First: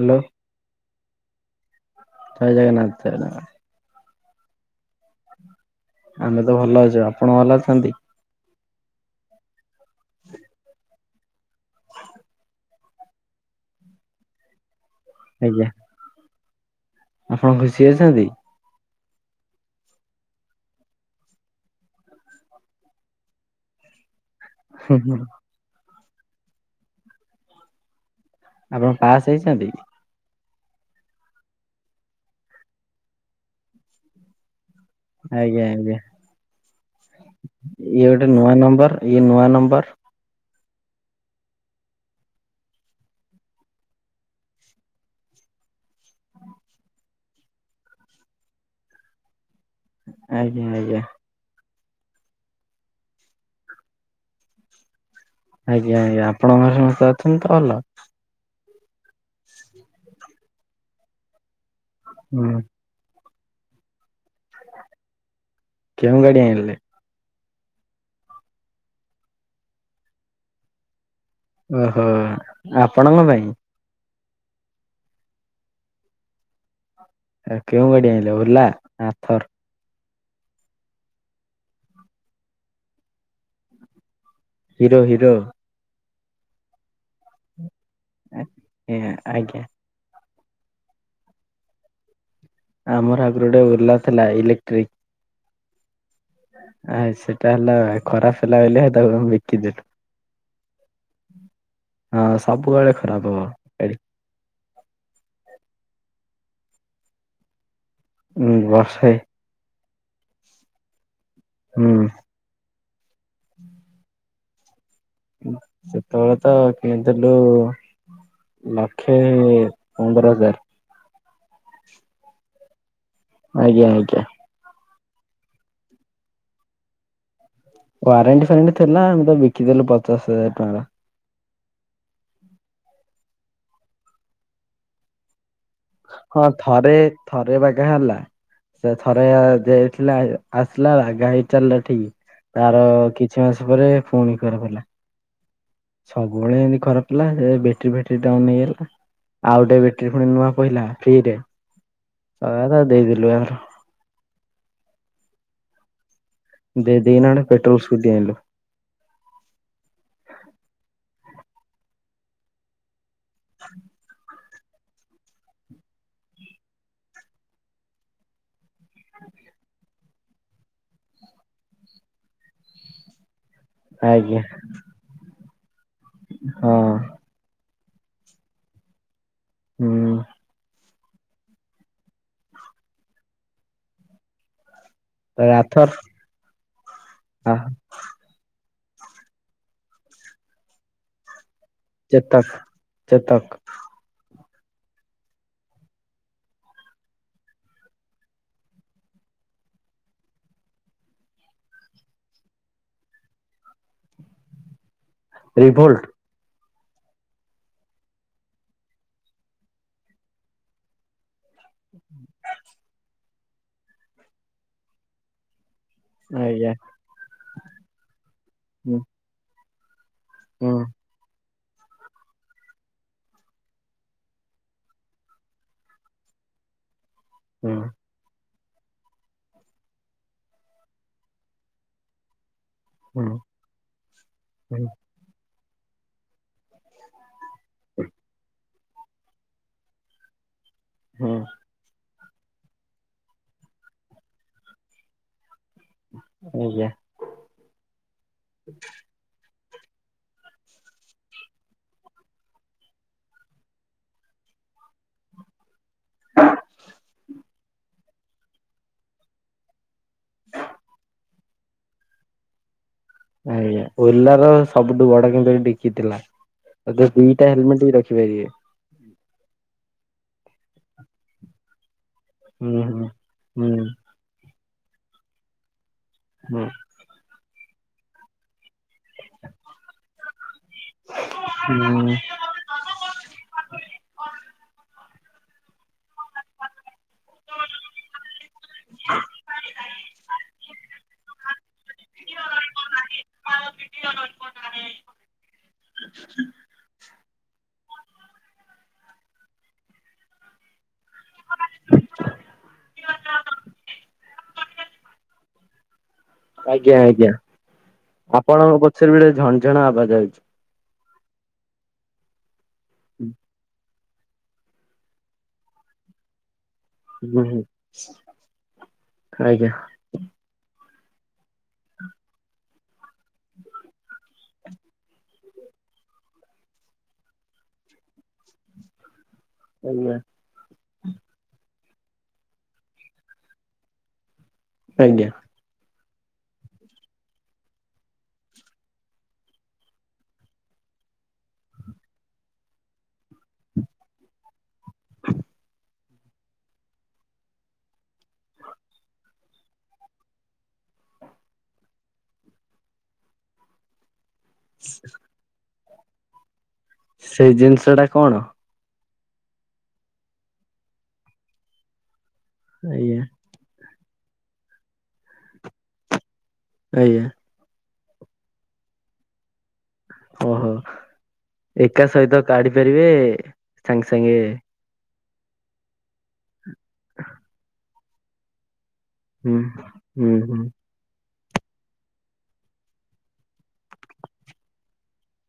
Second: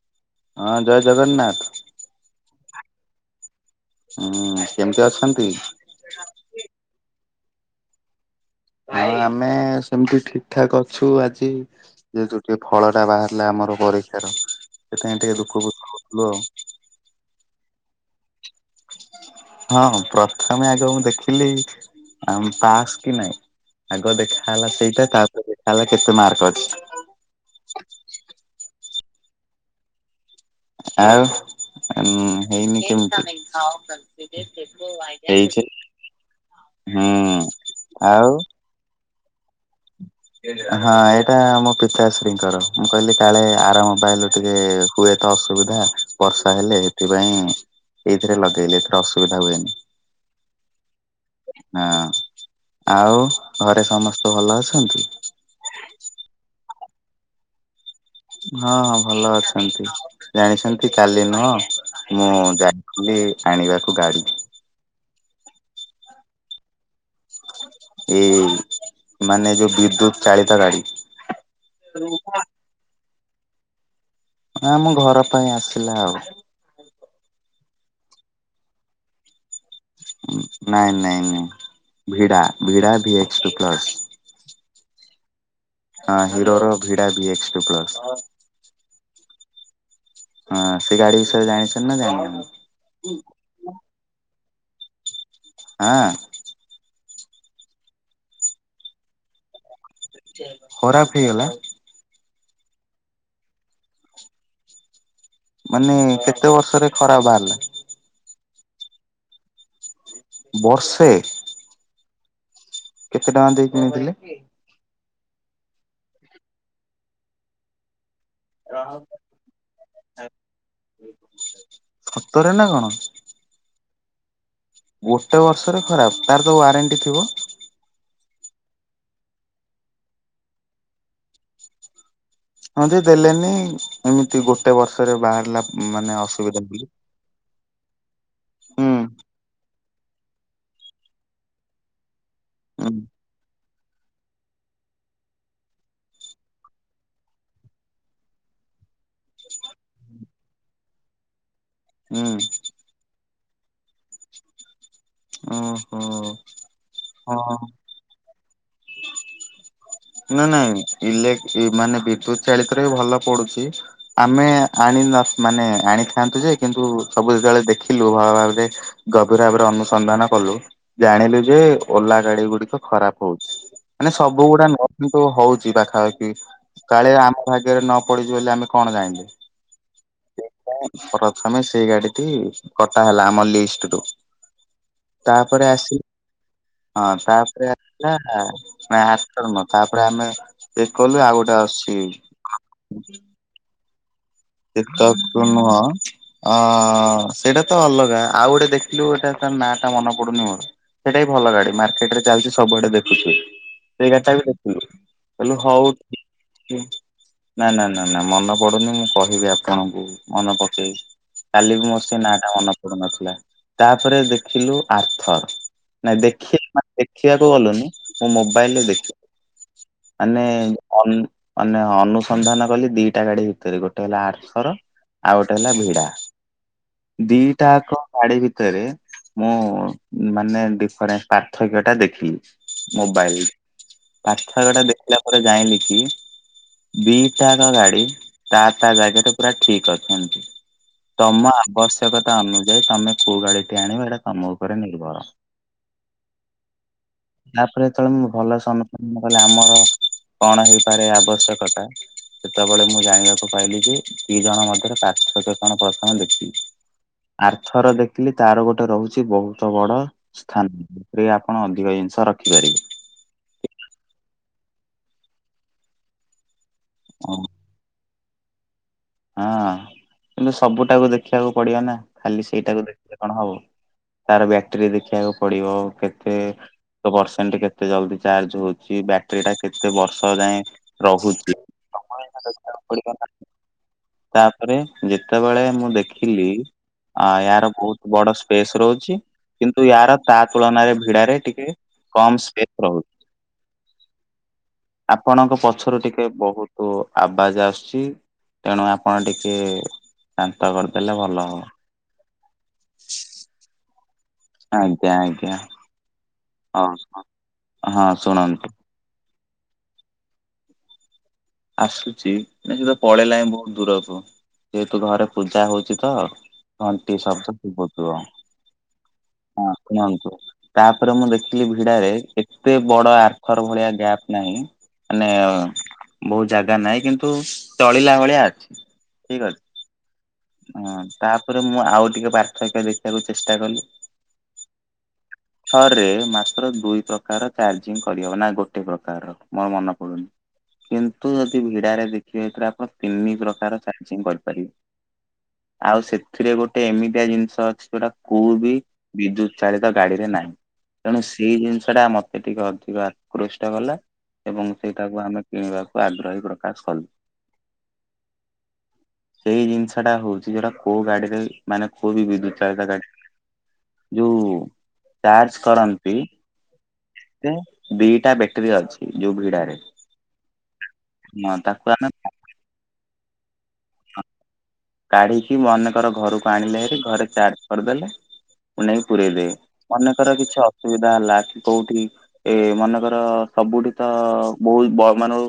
Hello. ହଁ ଜୟ ଜଗନ୍ନାଥ। ଜୟ ଜଗନ୍ନାଥ। ଜୟ ଜଗନ୍ନାଥ। ହୁଁ, କେମିତି ଅଛନ୍ତି? ଆମେ ତ ଭଲ ଅଛୁ, ଆପଣ ଭଲ ଅଛନ୍ତି? ହଁ ଆମେ ସେମିତି ଠିକ୍ ଠାକ୍ ଅଛୁ ଆଜି। ଯେହେତୁ ଟିକେ ଫଳ ଟା ବାହାରିଲା ଆମର ପରୀକ୍ଷାର ସେଥିପାଇଁ ଟିକେ ଆଜ୍ଞା ଦୁଃଖ କରୁଥିଲୁ ଆଉ। ଆପଣ ଖୁସି ଅଛନ୍ତି? [inaudible] ହଁ ପ୍ରଥମେ ଆଗ ମୁଁ ଦେଖିଲି ଆ ପାସ୍ କି ନାଇଁ। ଆଗ ଦେଖା ହେଲା ହୁଁ ସେଇଟା ହୁଁ ତାପରେ ଦେଖା ହେଲା କେତେ ମାର୍କ ଅଛି। ଆପଣ ପାସ୍ ହେଇଛନ୍ତି? ଆଉ ହେଇନି କେମିତି [unintelligible] ଆଜ୍ଞା ହେଇଛି ଆଜ୍ଞା, ହୁଁ ଇଏ ଗୋଟେ ଆଉ ନୂଆ ନମ୍ବର ଇଏ ନୂଆ ନମ୍ବର ହଁ ଏଇଟା ମୋ ପିତାଶ୍ରୀଙ୍କର ମୁଁ କହିଲି କାଳେ ଆରାମ ପାଇଲୁ ଟିକେ ହୁଏତ ଅସୁବିଧା ବର୍ଷା ହେଲେ ଏଥିପାଇଁ ଏଇଥିରେ ଲଗେଇଲେ କିଛି ଅସୁବିଧା ହୁଏନି। ଆଜ୍ଞା! ଆଜ୍ଞା! ହଁ, ଆଉ ଘରେ ସମସ୍ତେ ଭଲ ଅଛନ୍ତି? ଆଜ୍ଞା, ଆଜ୍ଞା, ଆପଣଙ୍କ ଘର ସମସ୍ତେ ଅଛନ୍ତି ତ ଭଲ? ହଁ ହଁ ଭଲ ଅଛନ୍ତି। ଜାଣିଛନ୍ତି କାଲି ନୁହଁ ମୁଁ ହୁଁ ଯା [unintelligible] ଆଣିବାକୁ ଗାଡି। କେଉଁ ଗାଡି ଆଣିଲେ? ଏଇ ମାନେ ଯୋଉ ବିଦ୍ୟୁତ୍ ଚାଳିତ ଗାଡି। ଓହୋ, ଆପଣଙ୍କ ପାଇଁ? ଆଁ ଆମ ଘର ପାଇଁ ଆସିଲା ଆଉ। ଆ କେଉଁ ଗାଡ଼ି ଆଇଁଲେ ଓଲା ନାଁ ଥର? ନାଇଁ ନାଇଁ ନାଇଁ ଭିଡା ଭିଡା V H two plus. Hero hero. ହଁ ହିରୋର ଭିଡା ଭି ଏକ୍ସ ଟୁ ପ୍ଲସ। ଏ ଏଁ ଆଜ୍ଞା। ହଁ ସେ ଗାଡ଼ି ବିଷୟରେ ଜାଣିଛନ୍ତି ନାଁ ଜାଣିନାହାଁ ଆମର ଆଗୁରୁ ଗୋଟେ ଓଲା ଥିଲା ଇଲେକ୍ଟ୍ରି। ହଁ? ଆ ସେଟା ହେଲା ଖରାପ ହେଲା ବୋଲିଆ ହେଟାକୁ ଆମେ ବିକିଦେଲୁ। ଖରାପ ହେଇଗଲା? ହଁ ସବୁବେଳେ ଖରାପ ହବ। ଗାଡି ମାନେ କେତେ ବର୍ଷରେ ଖରାପ ବାହାରିଲା? ଉଁ ବର୍ଷେ। ବର୍ଷେ? ହୁଁ। କେତେ ଟଙ୍କା ଦେଇ କିଣିଥିଲେ? ସେତୋଳେ ତ କିଣିଥିଲୁ ଲକ୍ଷେ ପନ୍ଦର ହଜାର। ସତରେ ନା କଣ? ଆଜ୍ଞା ଆଜ୍ଞା। ଗୋଟେ ବର୍ଷରେ ଖରାପ ତାର ତ ୱାରେଣ୍ଟି ଥିବ? ୱାରେଣ୍ଟି ଫାରେଣ୍ଟି ଥିଲା ଆମେ ତ ବିକିଦେଲୁ ପଚାଶ ହଜାର ଟଆଁର। ହଁ ଯେ ଦେଲେନି ଏମିତି ଗୋଟେ ବର୍ଷରେ ବାହାରିଲା। ମାନେ ହଁ ଅସୁବିଧା ବୋଲି ଥରେ ଥରେ ବାଗା ହେଲା ହୁଁ ସେ ଥରେ ଦେଇଥିଲା। ଆସଲା ବାଗାହେଇ ଚାଲିଲା ଠିକ୍ ତାର ହୁଁ କିଛି ମାସ ପରେ ଫୁଣି ଖରାପ୍ ହେଲା। ସବୁବେଳେ ଏନ୍ତି ଖରାପ ଥିଲା ସେ ବେଟରୀ ଫେଟରୀ ଡାଉନ ହେଇଗଲା। ଆଉ ଓଟେ ବେଟରୀ ଫୁଣି ନୂଆ ପଇଲା ଫ୍ରିରେ ଅ ହୁଁ ଆଦା ଦେଇଦଲୁ ଆର। ଓହୋ। ଦେଇ ଦେଇକିନା ଅଟେ ହଁ। ପେଟ୍ରୋଲ ସ୍କୁଟି ଆଣିଲୁ। ନାଁ ନାଁ ଇଲେ ଇଲେକ୍ଟ୍ରି ମାନେ ବିଦ୍ୟୁତ ଚାଳିତରେ ବି ଭଲ ପଡ଼ୁଚି ଆମେ ଆଣି ନ ମାନେ ଆଣିଥାନ୍ତୁ ଯେ କିନ୍ତୁ ସବୁ ଯେତଳେ ଦେଖିଲୁ ଭଲ ଭାବରେ ଗଭୀର ଭାବରେ ଅନୁ ସନ୍ଧାନ କଲୁ ଜାଣିଲୁ ଯେ ଓଲା ଗାଡ଼ି ଗୁଡିକ ଖରାପ ହଉଛି। ଆନେ ଆଜ୍ଞା ସବୁ ଗୁଡ଼ା ନୁହଁ କିନ୍ତୁ ହଉଚି ପାଖାପାଖି ହଁ କାଳେ ଆମ ଭାଗ୍ୟରେ ନ ପଡ଼ିଚି ବୋଲି ଆମେ କଣ ଜାଇଁଲେ? ହୁଁ। ପ୍ରଥମେ ସେଇ ଗାଡ଼ିଟି କଟା ହେଲା ଆମ ଲିଷ୍ଟରୁ। ତାପରେ ଆସି ହଁ ଆ ତାପରେ ଆସିଲା ମାଆଥମ। ତାପରେ ଆମେ ତେ କଲୁ ଆଉ ଗୋଟେ ଆସୁଚି। ତ ଚେତକ୍। ଚେତକ ନୁହଁ। ଅ ସେଇଟା ତ ଅଲଗା ଆଉ ଗୋଟେ ଦେଖିଲୁ ଏଟା ତାର ନାଁଟା ମନ ପଡୁନି ମୋର। ସେଇଟା ବି ଭଲ ଗାଡ଼ି ମାର୍କେଟ ରେ ଚାଲିଚି ସବୁଆଡେ ଦେଖୁଚୁ ସେଇ ଗାଡ଼ିଟା ବି ଦେଖିଲୁ। ଏଲ ହଉ ରିଭୋଲ୍ଟ ନାଁ ନାଁ ନାଁ ନାଁ ମନ ପଡୁନି ମୁଁ କ ତେବେ ଆପଣଙ୍କୁ ମନେ ପକେଇ କାଲିବି ମୋ ସେ ନା ଟା ମନେ ପଡୁ ନଥିଲା ତାପରେ ଦେଖିଲୁ ଆର୍ଥର ନାଇଁ ଆଜ୍ଞା। ଦେଖିବା ଦେଖିବାକୁ ଗଲୁନି ମୁଁ ମୋବାଇଲରେ ହୁଁ। ଦେଖ। ମାନେ ହୁଁ ଅନୁ ମାନେ ଅନୁସନ୍ଧାନ କଲି ଦିଟା ଗାଡି ଭିତରେ ଗୋଟେ ଗୋଟେ ହେଲା ଆଥର ଆଉ ଗୋଟେ ହେଲା ଭିଡା ଦିଟା ହୁଁ କ ଶାଢୀ ଭିତରେ ମୁଁ ମାନେ ଡିଫରେ ପାର୍ଥକ୍ୟ ଟା ଦେଖିଲି। ହୁଁ ମୋବାଇଲ ପାଥକ୍ୟ ହୁଁ ଟା ଦେଖିଲା ପରେ ଜାଣିଲି କି ଦିଟାଆଙ୍କ ଗାଡି ତା ତା ଜାଗା ଟା ପୁରା ଠିକ ଅଛନ୍ତି ହୁଁ ତମ ଆବଶ୍ୟକ। ଆବଶ୍ୟକତା ଅନୁଯାୟୀ ତମେ କୋଉ ଗାଡି ଟି ଆଣିବା ଏଇଟା ତମ ଉପରେ ନିର୍ଭର। ଆଜ୍ଞା। ତାପରେ ଯେତେବେଳେ ମୁଁ ଭଲସ ଅନୁପନ କଲି ଆମର କଣ ହେଇପାରେ ଆବଶ୍ୟକତା ସେତେବେଳେ ମୁଁ ଜାଣିବାକୁ ପାଇହଲିି ଯେ ଦି ଜଣ ମଧ୍ୟରେ ପାର୍ଥକ କଣ ପ୍ରଥମ ଦେଖିବି ଆରଥର ଦେଖିଲି ତାର ଗୋଟେ ରହୁଛି ବହୁତ ବଡ ସ୍ଥାନଥିରେ ଆପଣ ଅଧିକ ଜିନିଷ ରଖିପାରିବେ। ଆଜ୍ଞା ଓଲାର ସବୁଠୁ ବଡ କିନ୍ତୁ ଡିକିଥିଲା ଓ, ଦିଟା ହେଲମେଟ ବି ରଖ କି ପାରିଵେ। ହଁ କିନ୍ତୁ ସବୁ ଟାକୁ ଦେଖିବାକୁ ପଡିବ ନା ଖାଲି ହୁଁ ସେଇଟାକୁ ହୁଁ ଦେଖିଲେ କଣ ହବ। ହୁଁ ତାର ବ୍ୟାଟେରୀ ଦେଖିବାକୁ ପଡିବ କେତେ? ହୁଁ ଏକ ପରସେଣ୍ଟ କେତେ ଜଲ୍ଦି ଚାର୍ଜ ହଉଛି ବ୍ୟାଟେରୀ ଟା କେତେ ବର୍ଷ ଯାଏ ରହୁଛି ହୁଁ। ସମୟ ଟା ଦେଖିବାକୁ ପଡିବନା। ତାପରେ ଯେତେବେଳେ ମୁଁ ଦେଖିଲି। ଆ ଏହାର ବହୁତ ବଡ ସ୍ପେସ ରହୁଛି। କିନ୍ତୁ ୟାର ତା ତୁଳନାରେ ଭିଡାରେ ଟିକେ କମ ସ୍ପେସ ରହୁଛି। ଆ ଅାରେ [unintelligible] ଆପଣଙ୍କ ପଛରୁ ଟିକେ ବହୁତ ଆବାଜ ଆସୁଛି। ତେଣୁ ଆପଣ ଟିକେ ଶାନ୍ତ କରିଦେଲେ ଭଲ ହବ। ଆଜ୍ଞା ଆଜ୍ଞା। ଆଜ୍ଞା ହଉ ଆଜ୍ଞା ହଁ ଶୁଣନ୍ତୁ ଆପଣଙ୍କ ପଛରେ ଗୋଟେ ଝଣଝଣ ଅବାଜ୍ ଆଉଛି। ଆସୁଛି ମ ସେ ତ ପଳେଇଲାଣି ବହୁତ ଦୂରକୁ ଯେହେତୁ ଘରେ ପୂଜା ହଉଛି ତ। ଘଣ୍ଟି ହୁଁ ଶଦ୍ଧ ହୁଁ ସୁବୁଥିବ ହଁ ଆଜ୍ଞା କୁହନ୍ତୁ। ତାପରେ ମୁଁ ଦେଖିଲି ଭିଡାରେ ଏତେ ବଡ ଆଥର ଭଳିଆ ଗ୍ୟାପ୍ ନାଇଁ ମାନେ ବହୁ ଜାଗା ନାହିଁ କିନ୍ତୁ ତଳିଲା ଭଳିଆ ଅଛି ଠିକ ଅଛି। ଆଜ୍ଞା। ହଁ ତାପରେ ମୁଁ ଆଉ ଟିକେ ପାର୍ଥକ୍ୟ ଦେଖିବାକୁ ଚେଷ୍ଟା କଲି। ଆଜ୍ଞା। ଥରରେ ମାତ୍ର ଦୁଇ ପ୍ରକାର ଚାର୍ଜିଂ କରିହବ ନା ଗୋଟେ ପ୍ରକାରର ମୋର ମନେ ପଡୁନି। କିନ୍ତୁ ଯଦି ଭିଡାରେ ଦେଖିବେ ଏଥିରେ ଆପଣ ତିନି ପ୍ରକାର ଚାର୍ଜିଂ କରିପାରିବେ। ଆଉ ସେଥିରେ ଗୋଟେ ଏମିତିଆ ଜିନିଷ ଅଛି ଯୋଉଟା କୋଉ ବିଦ୍ୟୁତ୍ ଚାଳିତ ଗାଡିରେ ନାହିଁ। ତେଣୁ ସେଇ ଜିନିଷ ଟା ମତେ ଟିକେ ଅଧିକ ଆକୃଷ୍ଟ କଲା। ଏବଂ ସେଇଟାକୁ ଆମେ କିଣିବାକୁ ଆଗ୍ରହୀ ପ୍ରକାଶ କଲୁ। ସେଇ ଜିନିଷ ଟା କଣ? ସେଇ ଜିନିଷ ଟା ହଉଛି ଯୋଉଟା କୋଉ ଗାଡିରେ ମାନେ କୋଉ ବି ବିଦ୍ୟୁତ ଆଜ୍ଞା [inaudible] ଯୋଉ ଚାର୍ଜ କରନ୍ତି। କାଇ। ଦେ ଦିଟା ବ୍ୟାଟେରୀ ଅଛି ଯୋଉ ଭିଡାରେ। ଓହୋ ହଁ ତାକୁ ଏକା ଆମେ ସହିତ କାଢି ପାରିବେ ସାଙ୍ଗେ ସାଙ୍ଗେ। କାଢିକି ମନେକର ଘରକୁ ଆଣିଲେ ହେରି ଘରେ ଚାର୍ଜ କରିଦେଲେ। କୁ ନେଇ ପୁରଇଦେବେ ହୁଁ ହୁଁ ମନେକର ହୁଁ କିଛି ଅସୁବିଧା ହେଲା କି କୋଉଠି? ଏ ମନେକର ସବୁଠି ତ ବହୁତ୍ ବ ମାନ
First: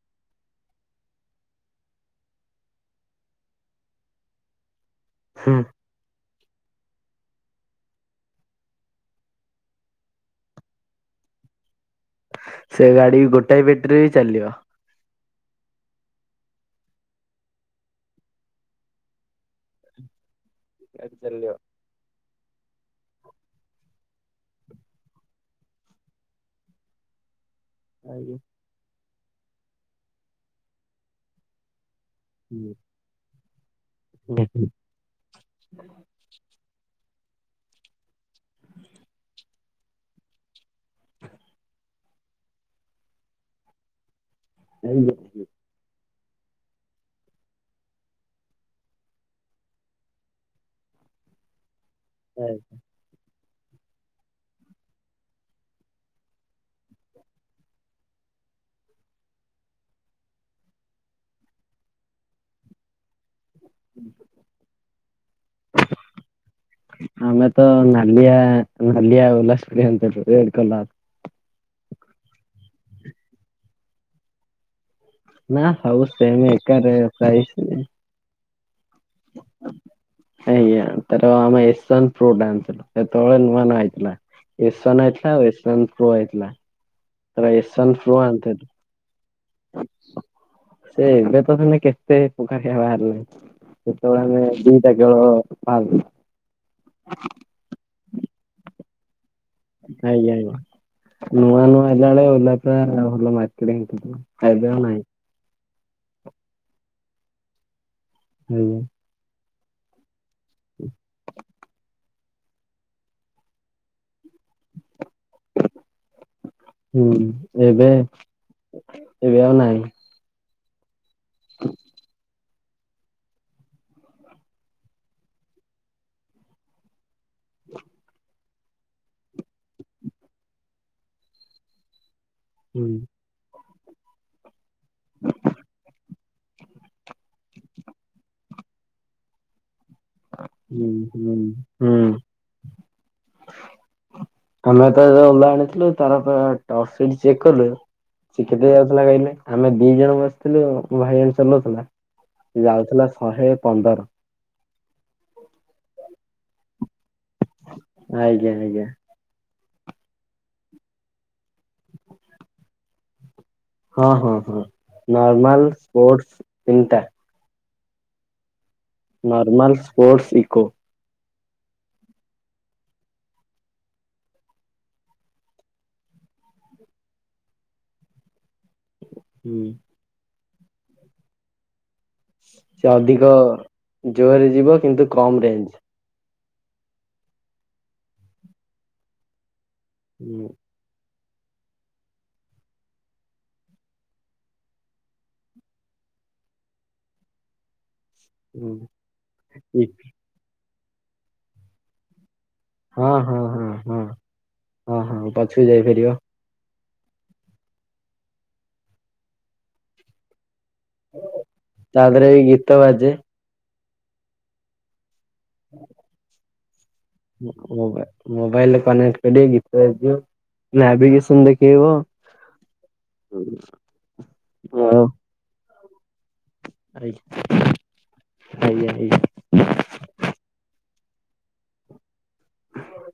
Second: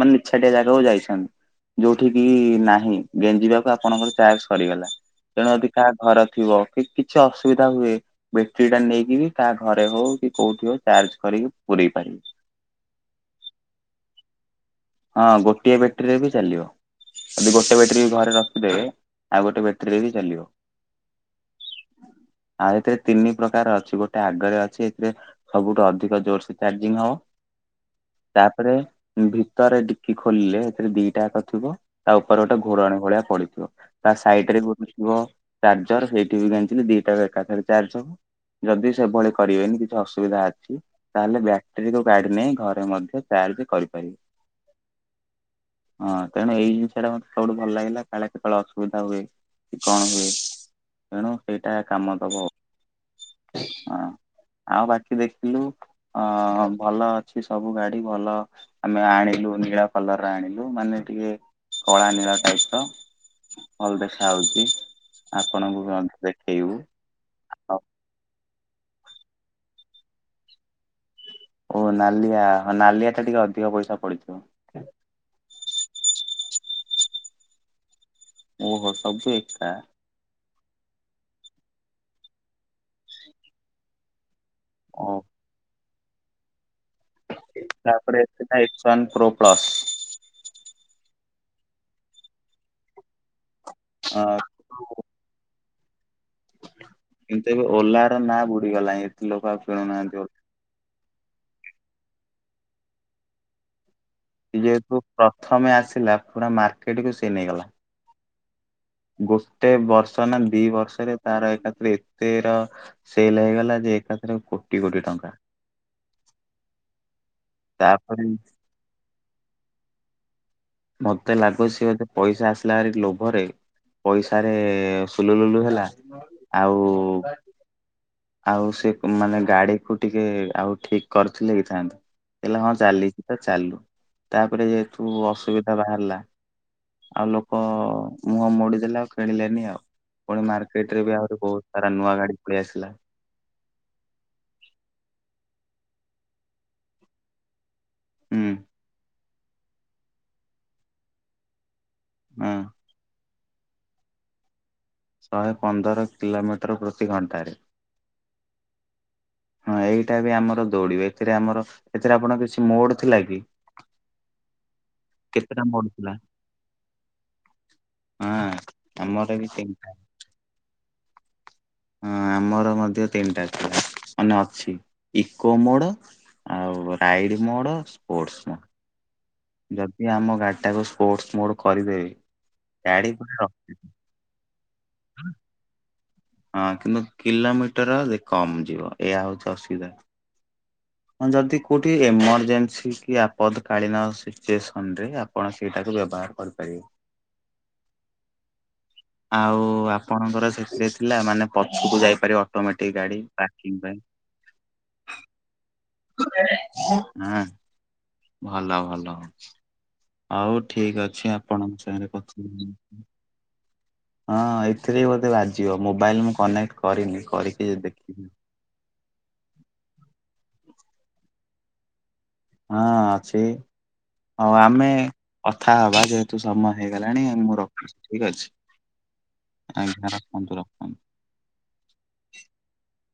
ମାନେ ନିଛାଟିଆ ଜାଗାକୁ ଯାଇଛନ୍ତି ଯୋଉଠି କିି ନାହିଁ? ଗେଞ୍ଜିବାକୁ ଆପଣଙ୍କର ଚାର୍ଜ ସରିଗଲା ତେଣୁ ହୁଁ ଯଦି କାହା ଘର ଥିବ କି କିଛି ଅସୁବିଧା ହୁଏ? ବେଟରୀ ଟା ନେଇକିରି କାହା ଘରେ ହଉ କି କୋଉଠି ହଉ ଚାର୍ଜ କରିକି ପୁରେଇବା। ସେ ଗାଡି ଗୋଟାଏ ବେଟ୍ରି ରେ ବି ଚାଲିବ। ହଁ ଗୋଟିଏ ବେଟ୍ରୀରେ ବି ଚାଲିବ। ଯ ଗୋଟେ ବ୍ୟାଟେରୀ ଘରେ ରଖିଦେବେ ଆଉ ଗୋଟେ ବ୍ୟାଟେରୀରେ ବି ଚାଲିବ। ଗାଡ଼ି ଚାଲିବ। ଆଉ ଏଥିରେ ତିନି ପ୍ରକାର ଅଛି ଗୋଟେ ଆଗରେ ଅଛି ଏଥିରେ ସବୁଠୁ ଅଧିକ ଜୋରସେ ଚାର୍ଜିଂ ହବ। ଆଜ୍ଞା। ତାପରେ ଭିତରେ ଡିକି ଖୋଲିଲେ ଏଥିରେ ଦିଟା ଆକ ଥିବ। ତା ଉପରେ ଗୋଟେ ହୁଁ ଘୋଡ଼ଣି ଭଳିଆ ପଡିଥିବ ତା ସାଇଡ ରେ ହୁଁ ଗୋ ଗୋ ଚାର୍ଜର ସେଇଠି ବି ଗେଞ୍ଜିଲେ ଦିଟା ଏକାଥରେ ଚାର୍ଜ ହବ। ଯଦି ସେଭଳି କରିବେନି କିଛି ଅସୁବିଧା ଅଛି। ତାହେଲେ ବ୍ୟାଟେରୀକୁ ଗାଡି ନେଇ ଘରେ ମଧ୍ୟ ଚାର୍ଜ କରିପାରିବେ। ଏଇବେ। ହଁ ତଣୁ ଏଇ ଜିନିଷ ଟା ମତେ ସବଠୁ ଭଲ ଲାଗିଲା କାଳେ କେତେବେଳେ ଅସୁବିଧା ହୁଏ। କଣ ହୁଏ ତେଣୁ ସେଇଟା କାମ ଦବ ହଁ। ଆଉ ବାକି ଦେଖିଲୁ ଅ ଭଲ ଅଛି ସବୁ ଗାଡି ଭଲ। ଆମେ ଆଣିଲୁ ନୀଳ କଲର ଆଣିଲୁ ମାନେ ଟିକେ କଳା ନୀଳ ଟାଇପ୍ ର। ଭଲ ଦେଖା ହଉଛି ଆପଣଙ୍କୁ ବି ମଧ୍ୟ ଦେଖେଇବୁ। ଆମେ ତ ନାଲିଆ ନାଲିଆ ଓଲା ସ୍କୁଟି ଆଣିଥିଲୁ ରେଡ କଲର। ଓ ନାଲିଆ ହଁ ନାଲିଆ ତ ଟିକେ ଅଧିକ ପଇସା ପଡିଥିବ। ନା ସବୁ ସେମ୍ ଏକା ରେଟ୍ ଟା ହେଇଛି। ଓହୋ ସବୁ ଏକା। ଆଜ୍ଞା ତାର ଆମେ ଏସ୍ ୱାନ ପ୍ରୋ ଟା ଆଣିଥିଲୁ ହେତେବେଳେ ନୂଆ ନୂଆ ଆଇଥିଲା। ଏସୱାନ୍ ଓ ଆଇଥିଲା ଆଉ ଏସୱାନ୍ ପ୍ରୋ ଆଇଥିଲା। ତ ଏସ ୱାନ ପ୍ରୋ ତାପରେ ଏଟା ଏକ୍ସୱାନ ପ୍ରୋ ପ୍ଲସ୍ ଆଣିଥିଲୁ। ସେ ଏବେ ତ ମାନେ କେତେ ପ୍ରକାରିଆ ବାହାରି ଲାଣି ସେତେବେଳେ ଆମେ ଯୋଉ ସେ କେବଳ ପାଉ। ତେବେ ଓଲା ର ନାଁ ବୁଡିଗଲାଣି ଏତେ ଲୋକ ଆଉ। କିଣୁନାହାନ୍ତି ଓଲା ଆଜ୍ଞା ଆଜ୍ଞା ନୂଆ ନୂଆ ଆଇଲା ବେଳେ ଓଲା ପୁରା ଭଲ ମାର୍କେଟିଙ୍ଗ ଥିଲା। ଯେହେତୁ ପ୍ରଥମେ ଆସିଲା ପୁରା ମାର୍କେଟ କୁ ସିଏ ନେଇଗଲା। ହୁଁ। ଗୋଟେ ବର୍ଷ ନା ଦି ବର୍ଷରେ ତାର ଏକାଥରେ। ତେର ସେଲ ହେଇଗଲା ଯେ ଏକାଥରେ ଗୋ କୋଟି କୋଟି ଟଙ୍କା ହୁଁ ଏବେ ତାପରେ ଏବେ ଆଉ ନାହିଁ। ମତେ ଲାଗୁଛି ସିଏ ବୋଧେ ପଇସା ଆସିଲା ଭାରି ଲୋଭରେ ପଇସାରେ ସୁଲୁ ଲୁଲୁ ହେଲା। ଆଉ [inaudible] ଆଉ ସେ ମାନେ ଗାଡିକୁ ଟିକେ ଆଉ ଠିକ୍ କରିଥିଲେ ହେଇଥାନ୍ତା। କହିଲା ହଁ ହୁଁ ଚାଲି ଚାଲୁ। ତା ପରେ ଯେହେତୁ ଅସୁବି ବାହାରିଲା। ଆଉ ଲୋକ ମୁହଁ ମୋଡିଦେଲା ଆଉ କିଣିଲେନି ଆଉ। ପୁଣି ହୁଁ ମାର୍କେଟରେ ବି ଆହୁରି ହୁଁ ବହୁତ ସାରା ହୁଁ। ନୂଆ ଗାଡି ପଳେଇ ଆସିଲା। ଆମେ ତ ଓଲା ଆଣିଥିଲୁ ତାର କଣ ଟପସିନ୍ ଚେକ୍ କଲୁ ସେ ହୁଁ କେବେ ଯାଉଥିଲା କହିଲେ। ଆମେ ଦି ଜଣ ବସିଥିଲୁ, ମୋ ଭାଇ ଜଣେ ଚଲଉଥିଲା। ହଁ। ଯାଉଥିଲା ଶହେ ପନ୍ଦର। ଶହେ ପନ୍ଦର କିଲୋମିଟର ପ୍ରତି ଘଣ୍ଟାରେ। ଆଜ୍ଞା ଆଜ୍ଞା। ହଁ ଏଇଟା ବି ଆମର ଦୌଡିବେ। ଏଥିରେ ଆମର ଏଥିରେ ଆପଣଙ୍କ କିଛି ମୋଡ୍ ଥିଲା କି ହଁ- ହଁ- ହଁ କେତେଟା ନର୍ମାଲ ମୋଡ ଥିଲା ସ୍ପୋର୍ଟ୍ସ ତିନିଟା। ଆଁ। ନିର୍ମାଲ ସ୍ପୋର୍ଟସ୍ ଇକୋ। ହଁ ଆମର ମଧ୍ୟ ତିନିଟା ଥିଲା ମାନେ ଅଛି ଇକୋ ମୋଡ ଆଉ ରାଇଡ ମୋଡ, ସ୍ପୋର୍ଟସ୍ ମୋଡ, ହୁଁ। ଯଦି ଆମ ଗାଡିଟାକୁ ସ୍ପୋର୍ଟସ୍ ମୋଡ କରିଦେବି ସେ ଅଧିକ ଜୋରରେ ଯିବ କିନ୍ତୁ କମ୍ ରେଞ୍ଜ। ହଁ କିନ୍ତୁ କିଲୋମିଟର କମ୍ ଯିବ, ଏୟା ହଉଛି ଅସୁବିଧା। ହୁଁ। ହଁ ଯଦି କୋଉଠି ଏମରଜେନ୍ସି କି ଆପଦ କଳୀନ ସିଚୁଏସନରେ କୌଣସିଟାକୁ ବ୍ୟବହାର କରିପାରିବେ। ହୁଁ ଆଉ ଆପଣଙ୍କର ସେଥିରେ ଥିଲା ମାନେ ପଛକୁ ଯାଇପାରିବ। ଅଟୋମୋଟିକ୍ ହଁ ଗାଡି ହଁ ହଁ ପାର୍କିଂ ପାଇଁ। ହଁ ହଁ ହଁ ପଛକୁ ଯାଇ ପାରିବ। [inaudible] ଭଲ ଭଲ। ଆଉ ଠିକ୍ ଅଛି। ଆପଣଙ୍କ ତା ସାଙ୍ଗରେ ଦେହରେ କଥା ବି ହେଇକି? ଗୀତ ବାଜେ। ହଁ ଏଇ ଏଥିରେ ବି ବୋଧେ ବାଜିବ, ମୋବାଇଲ ମୁଁ କନେକ୍ଟ କରିନି। କରିକି ଦେଖିବି। ମୋ-ମୋବା-ମୋବାଇଲରେ କନେକ୍ଟ କରି ଗୀତ ବାଜିବ ନାଭିଗେସନ୍ ଦେଖେଇବ। ହଁ ଅଛି। ହଁ ଆମେ କଥା ହବା ଯେହେତୁ ସମୟ ଆଜ୍ଞା ହେଇଗଲାଣି ମୁଁ ରଖୁଛି। ଠିକ୍ ଅଛି। ଆଜ୍ଞା ଆଜ୍ଞା। ଆଜ୍ଞା ରଖନ୍ତୁ। ରଖନ୍ତୁ। ହଉ।